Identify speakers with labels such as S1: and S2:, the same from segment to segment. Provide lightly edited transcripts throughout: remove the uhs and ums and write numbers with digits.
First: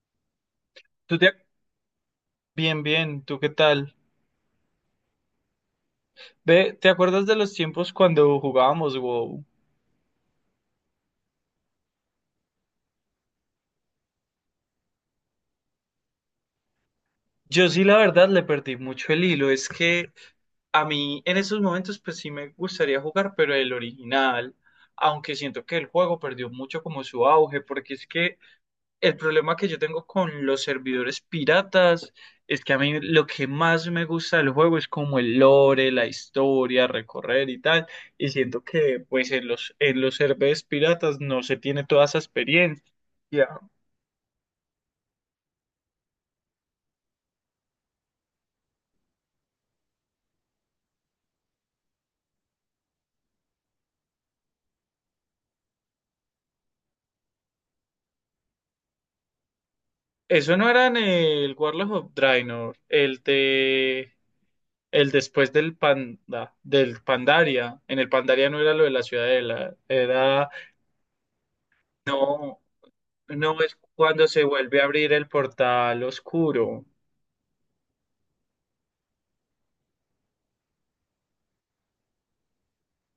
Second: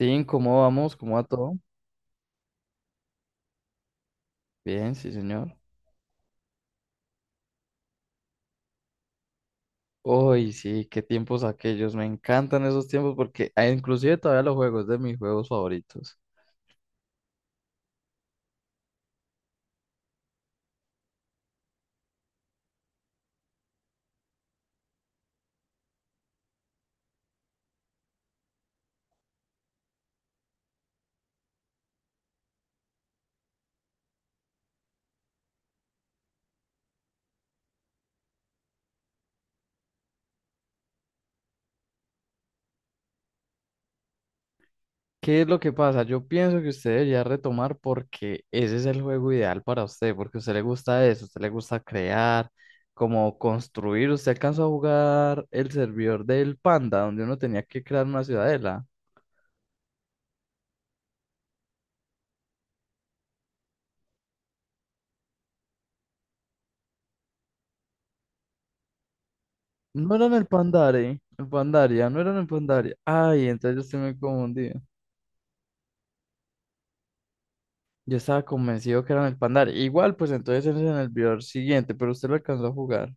S1: Sí, ¿cómo vamos? ¿Cómo
S2: ¿Tú
S1: va
S2: te... ac-
S1: todo?
S2: Bien, bien, ¿tú qué tal?
S1: Bien, sí, señor.
S2: Ve, ¿te acuerdas de los tiempos cuando jugábamos WoW?
S1: Uy, sí, qué tiempos aquellos. Me encantan esos tiempos porque inclusive todavía los juegos de mis juegos favoritos.
S2: Yo sí, la verdad, le perdí mucho el hilo. Es que a mí en esos momentos, pues sí me gustaría jugar, pero el original, aunque siento que el juego perdió mucho como su auge, porque es que el problema que yo tengo con los servidores piratas es que a mí lo que más me gusta del juego es como el lore, la historia, recorrer y tal. Y siento que pues en los servidores piratas no se tiene toda esa experiencia.
S1: ¿Qué es lo que pasa? Yo pienso que usted debería retomar porque ese es el juego ideal para usted, porque a usted le gusta eso, a usted le gusta crear, como construir. Usted alcanzó a jugar el servidor del Panda, donde uno tenía que crear una ciudadela.
S2: Eso no era en el Warlock of Draenor, el después del Pandaria. En el Pandaria no era lo de la ciudadela,
S1: No era en el
S2: era
S1: Pandare, el Pandaria, no era en el
S2: no,
S1: Pandaria. Ay,
S2: no
S1: entonces
S2: es
S1: yo estoy muy
S2: cuando se
S1: confundido.
S2: vuelve a abrir el portal oscuro.
S1: Yo estaba convencido que eran el Pandar. Igual, pues entonces ese es en el video siguiente, pero usted lo alcanzó a jugar.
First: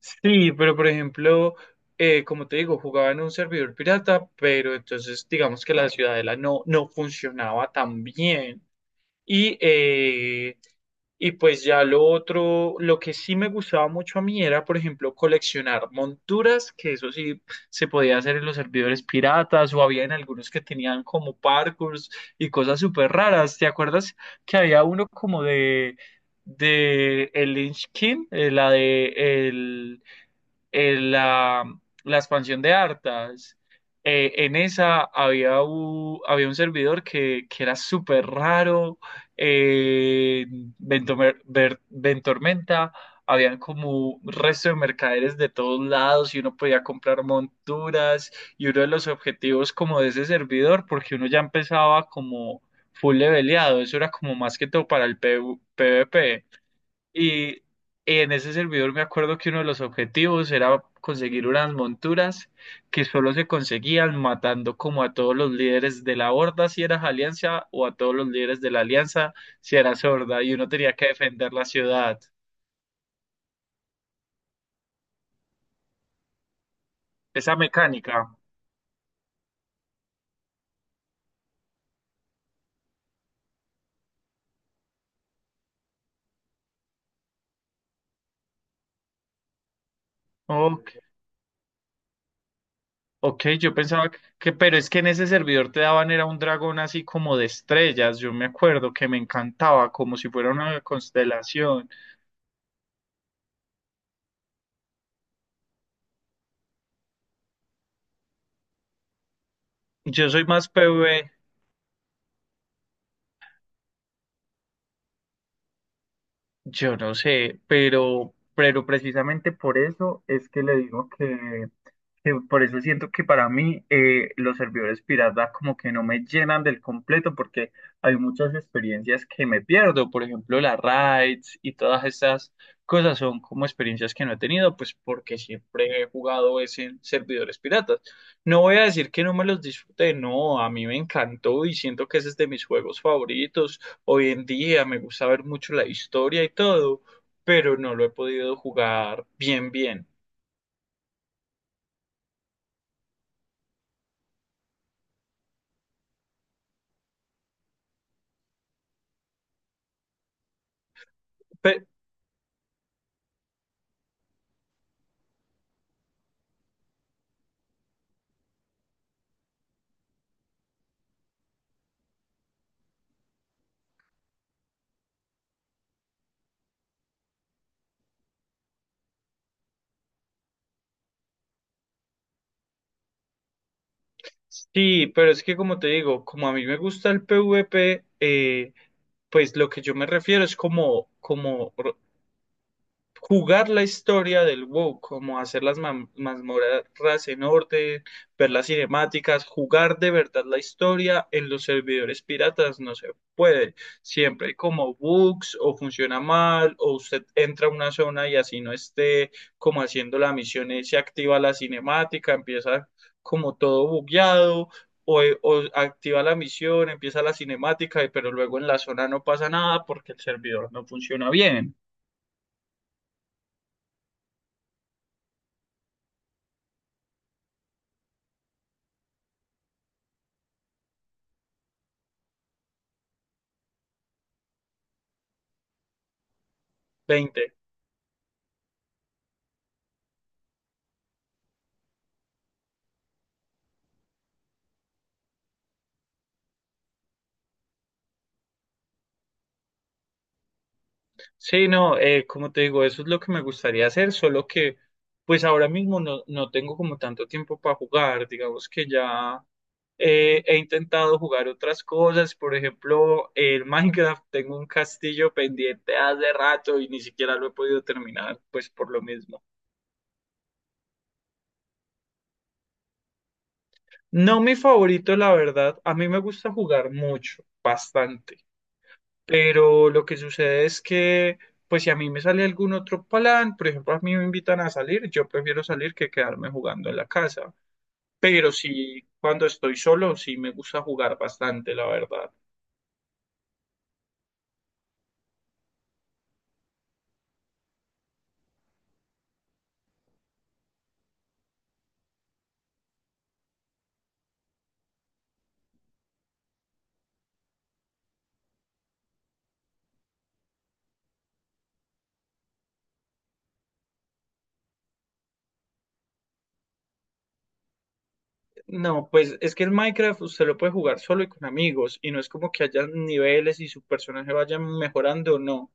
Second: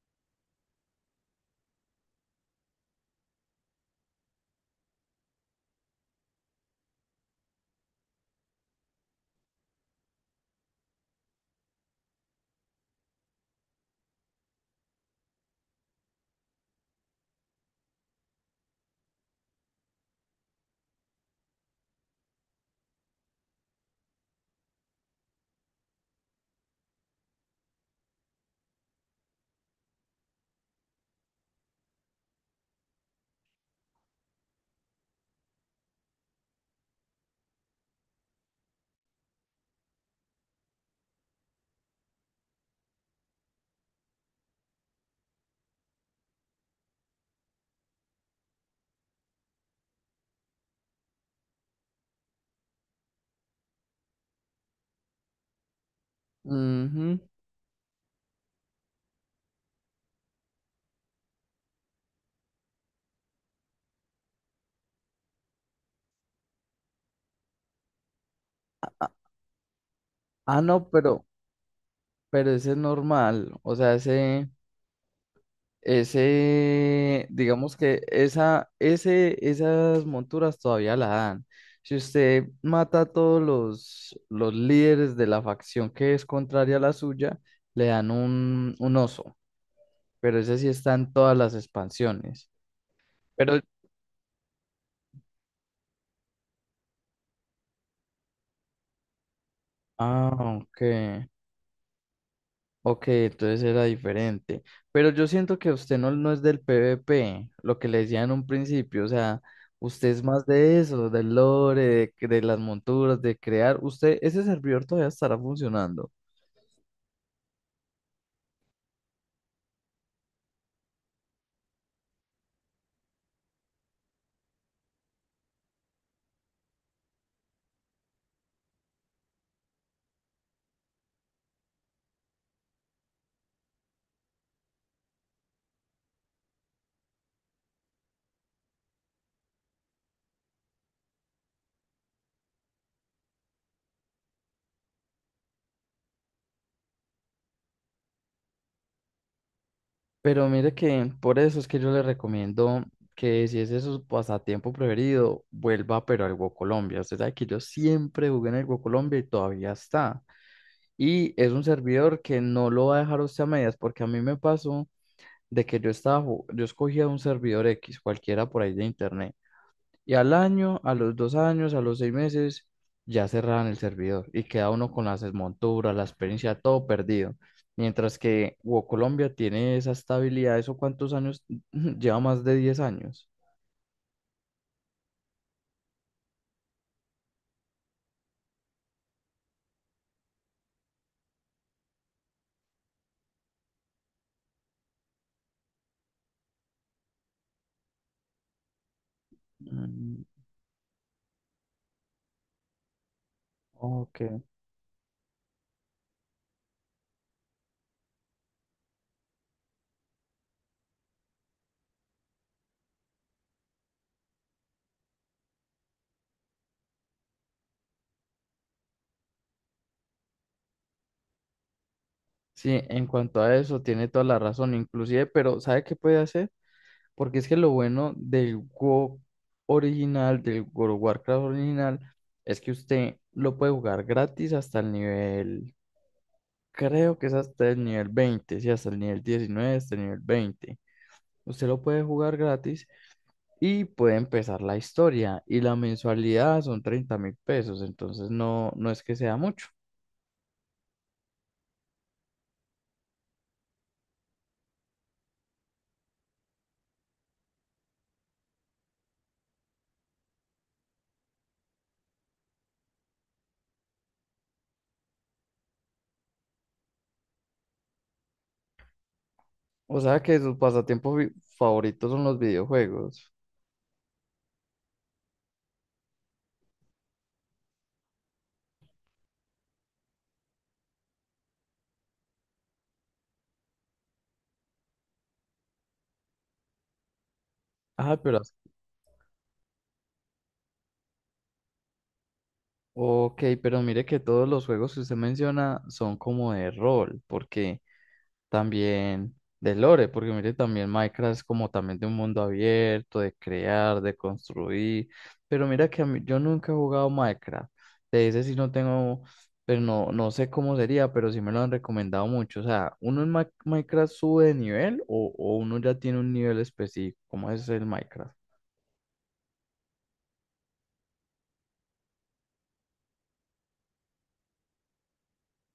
S2: Sí, pero por ejemplo, como te digo, jugaba en un servidor pirata, pero entonces digamos que la ciudadela no funcionaba tan bien. Y, eh, y pues ya lo otro, lo que sí me gustaba mucho a mí era, por ejemplo, coleccionar monturas, que eso sí se podía hacer en los servidores piratas, o había en algunos que tenían como parkours y cosas súper raras. ¿Te acuerdas que había uno como de el Lynch King, eh, la, la expansión de Arthas? En esa había un servidor que era súper raro. eh, Ventormenta, habían como resto de mercaderes de todos lados y uno podía comprar monturas. Y uno de los objetivos como de ese servidor, porque uno ya empezaba como full leveleado, eso era como más que todo para el PvP.
S1: Ujú.
S2: Y en ese servidor me acuerdo que uno de los objetivos era conseguir unas monturas que solo se conseguían matando como a todos los líderes de la horda si eras alianza, o a todos los líderes de la alianza si eras horda, y
S1: Ah,
S2: uno
S1: no,
S2: tenía que defender la ciudad.
S1: pero ese es normal. O sea,
S2: Esa
S1: digamos que
S2: mecánica.
S1: ese, esas monturas todavía la dan. Si usted mata a todos los líderes de la facción que es contraria a la suya, le dan un oso. Pero ese sí está
S2: Ok,
S1: en todas las expansiones.
S2: ok,
S1: Pero,
S2: yo pensaba pero es que en ese servidor te daban era un dragón así como de estrellas, yo me acuerdo que me encantaba como si
S1: ah,
S2: fuera una
S1: ok.
S2: constelación.
S1: Ok, entonces era diferente. Pero yo siento que usted no, no es del PvP, lo que le decía en un principio. O sea, usted es
S2: Yo soy
S1: más
S2: más
S1: de eso,
S2: PvE.
S1: del lore, de las monturas, de crear. Usted, ese servidor todavía estará funcionando.
S2: Yo no sé, pero precisamente por eso es que le digo que por eso siento que para mí los servidores pirata como que no me llenan del completo porque hay muchas experiencias que me pierdo, por ejemplo las raids, y todas esas cosas son como experiencias que no he tenido pues porque siempre he jugado es en servidores piratas. No voy a decir que no me los disfruté, no, a mí me encantó y siento que ese es de mis juegos favoritos. Hoy en día me gusta ver mucho la historia y todo, pero no lo he podido jugar bien bien.
S1: Pero mire que por eso es que yo le recomiendo que si ese es su pasatiempo preferido, vuelva pero al Go Colombia. Usted sabe que yo siempre jugué en el Go Colombia y todavía está. Y es un
S2: Pe-
S1: servidor que no lo va a dejar a usted a medias, porque a mí me pasó, de que yo yo escogía un servidor X, cualquiera por ahí de internet, y al año, a los dos años, a los seis meses, ya cerraban el servidor y queda uno con las desmonturas, la experiencia, todo perdido. Mientras que WoW Colombia tiene esa estabilidad, ¿eso cuántos años? Lleva más de 10 años.
S2: Sí, pero es que como te digo, como a mí me gusta el PvP, pues lo que yo me refiero es como jugar la historia del WoW, como hacer las mazmorras en orden, ver las cinemáticas, jugar de
S1: Mm,
S2: verdad la historia en los servidores piratas no se puede.
S1: ok.
S2: Siempre hay como bugs, o funciona mal, o usted entra a una zona y, así no esté como haciendo la misión, y se activa la cinemática, empieza como todo bugueado. O activa la misión, empieza la cinemática, pero luego en la zona no pasa nada porque el servidor no funciona bien.
S1: Sí, en cuanto a eso, tiene toda la razón, inclusive, pero ¿sabe qué puede hacer? Porque es que lo bueno del WoW original, del World of Warcraft original, es que usted lo puede jugar gratis hasta el nivel, creo que es
S2: 20.
S1: hasta el nivel 20 sí, hasta el nivel 19 hasta el nivel veinte. Usted lo puede jugar gratis y puede empezar la historia. Y la mensualidad son 30.000 pesos, entonces no es que sea mucho.
S2: Sí, no, como te digo, eso es lo que me gustaría hacer, solo que pues ahora mismo no tengo como tanto tiempo para jugar, digamos que ya he intentado jugar otras cosas, por ejemplo, el Minecraft, tengo un castillo pendiente hace rato y ni siquiera lo he podido terminar, pues por lo mismo.
S1: O sea que sus favoritos son los videojuegos.
S2: No mi favorito, la verdad. A mí me gusta jugar mucho, bastante. Pero lo que sucede es que, pues si a mí me sale algún otro plan, por ejemplo, a mí me invitan a salir, yo prefiero salir que quedarme jugando en la casa.
S1: Ah, pero
S2: Pero sí, cuando estoy solo, sí me gusta jugar bastante, la verdad.
S1: ok, pero mire que todos los juegos que usted menciona son como de rol, porque también de lore, porque mire también Minecraft es como también de un mundo abierto, de crear, de construir, pero mira que yo nunca he jugado Minecraft, de ese sí no tengo, pero no, no sé cómo sería, pero sí me lo han recomendado mucho, o sea, ¿uno en Minecraft sube de nivel o uno ya tiene un nivel específico? ¿Cómo es el Minecraft?
S2: No, pues es que el Minecraft usted lo puede jugar solo y con amigos, y no es como que haya niveles y su personaje vaya mejorando, no.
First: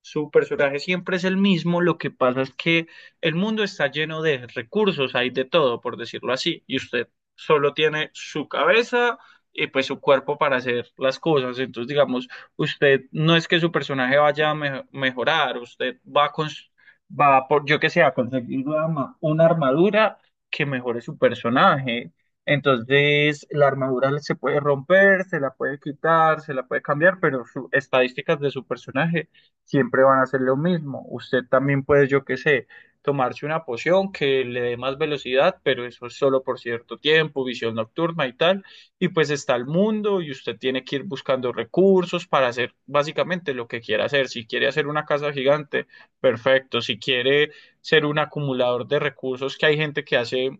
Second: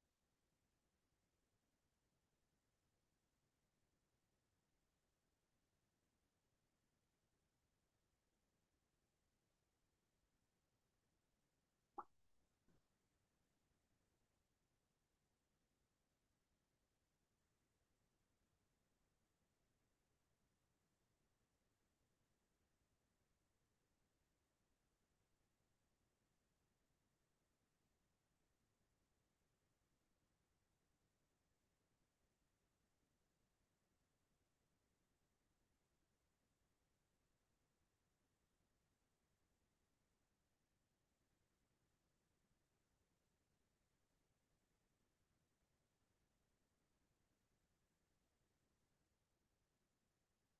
S2: Su personaje siempre es el mismo, lo que pasa es que el mundo está lleno de recursos, hay de todo, por decirlo así, y usted solo tiene su cabeza y pues su cuerpo para hacer las cosas. Entonces, digamos, usted no es que su personaje vaya a mejorar, usted va a por, yo que sé, a conseguir una armadura que mejore su personaje. Entonces, la armadura se puede romper, se la puede quitar, se la puede cambiar, pero sus estadísticas de su personaje siempre van a hacer lo mismo. Usted también puede, yo qué sé, tomarse una poción que le dé más velocidad, pero eso es solo por cierto tiempo, visión nocturna y tal. Y pues está el mundo y usted tiene que ir buscando recursos para hacer básicamente lo que quiera hacer. Si quiere hacer una casa gigante, perfecto. Si quiere ser un acumulador de recursos, que hay gente que hace,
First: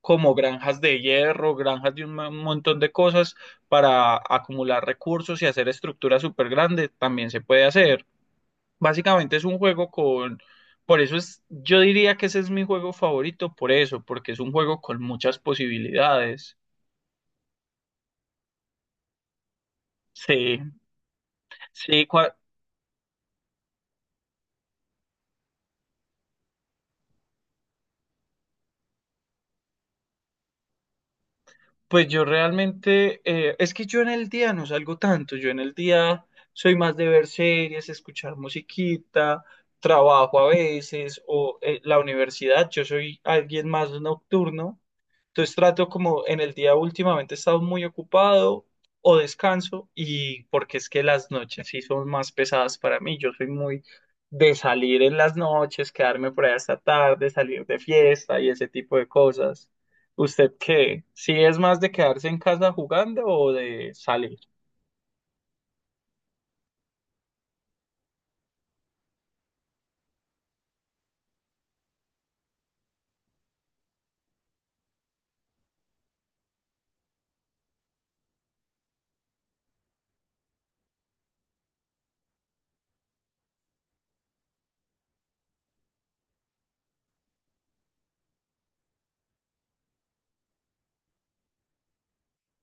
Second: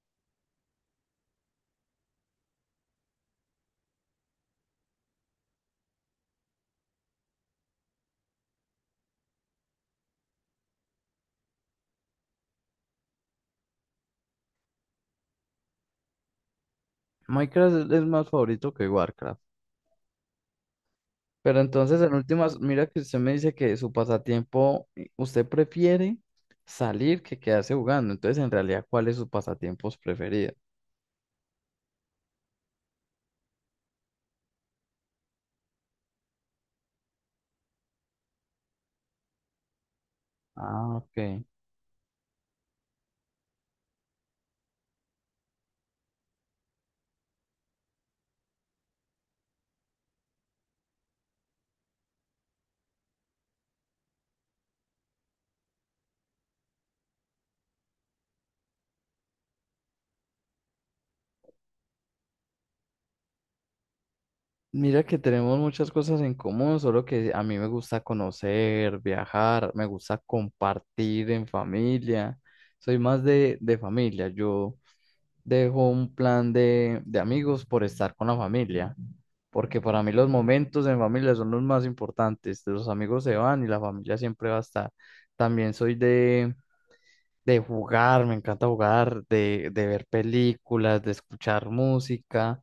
S2: como granjas de hierro, granjas de un montón de cosas para acumular recursos y hacer estructuras súper grandes, también se puede hacer. Básicamente es un juego. Por eso es, yo diría que ese es mi juego favorito, por eso, porque es un juego con muchas posibilidades.
S1: Minecraft es más favorito que Warcraft.
S2: Sí,
S1: Pero entonces,
S2: sí,
S1: en
S2: cua-
S1: últimas, mira que usted me dice que su pasatiempo, usted prefiere salir que quedarse jugando. Entonces, en realidad, ¿cuáles son sus pasatiempos preferidos?
S2: pues yo realmente, es que yo en el día no salgo tanto, yo en el día soy más de ver series, escuchar musiquita, trabajo a
S1: Ah,
S2: veces,
S1: ok.
S2: o la universidad, yo soy alguien más nocturno. Entonces trato como en el día, últimamente he estado muy ocupado, o descanso, y porque es que las noches sí son más pesadas para mí. Yo soy muy de salir en las noches, quedarme por ahí hasta tarde, salir de fiesta y ese tipo de cosas. ¿Usted qué? ¿Sí es más de quedarse en casa jugando o de salir?
S1: Mira que tenemos muchas cosas en común, solo que a mí me gusta conocer, viajar, me gusta compartir en familia. Soy más de familia. Yo dejo un plan de amigos por estar con la familia, porque para mí los momentos en familia son los más importantes. Los amigos se van y la familia siempre va a estar. También soy de jugar, me encanta jugar, de ver películas, de escuchar música.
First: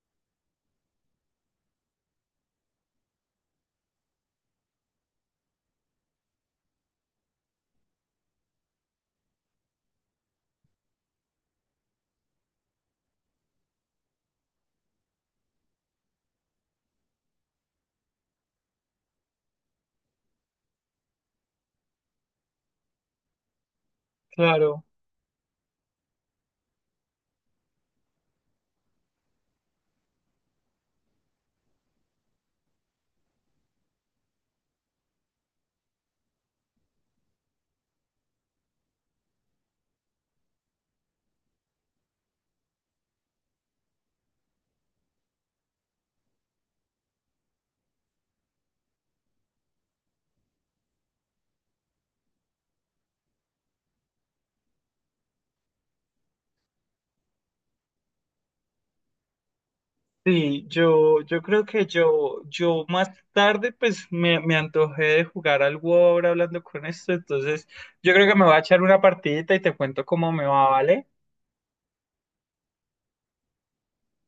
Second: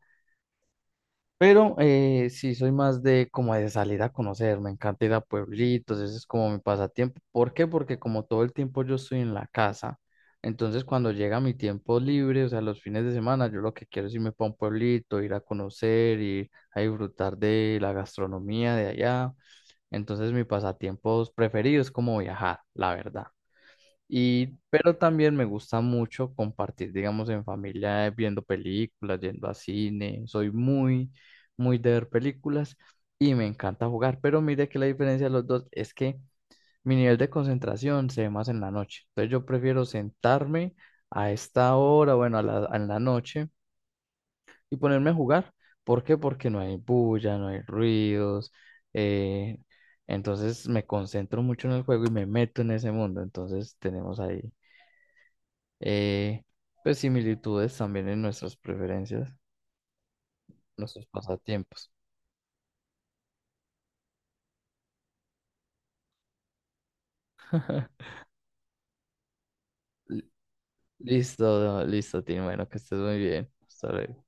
S1: Pero sí, soy más de como de salir a conocer, me encanta ir a pueblitos, ese es como mi pasatiempo. ¿Por qué? Porque como todo el tiempo yo estoy en la casa, entonces cuando llega mi tiempo libre, o sea, los fines de semana, yo lo que quiero es irme para un pueblito, ir a conocer, ir a disfrutar de la gastronomía de allá. Entonces mi pasatiempos preferidos es como viajar, la verdad. Y,
S2: Claro.
S1: pero también me gusta mucho compartir, digamos, en familia, viendo películas, yendo a cine. Soy muy, muy de ver películas y me encanta jugar. Pero mire que la diferencia de los dos es que mi nivel de concentración se ve más en la noche. Entonces yo prefiero sentarme a esta hora, bueno, en la noche y ponerme a jugar. ¿Por qué? Porque no hay bulla, no hay ruidos. eh, entonces me concentro mucho en el juego y me meto en ese mundo. Entonces tenemos ahí eh, pues similitudes también en nuestras preferencias,
S2: Sí,
S1: nuestros
S2: yo creo que
S1: pasatiempos.
S2: yo más tarde pues me antojé de jugar algo ahora hablando con esto, entonces yo creo que me voy a echar una partidita y te cuento cómo me va, ¿vale?
S1: Listo, listo, Tim. Bueno, que estés muy bien. Hasta luego.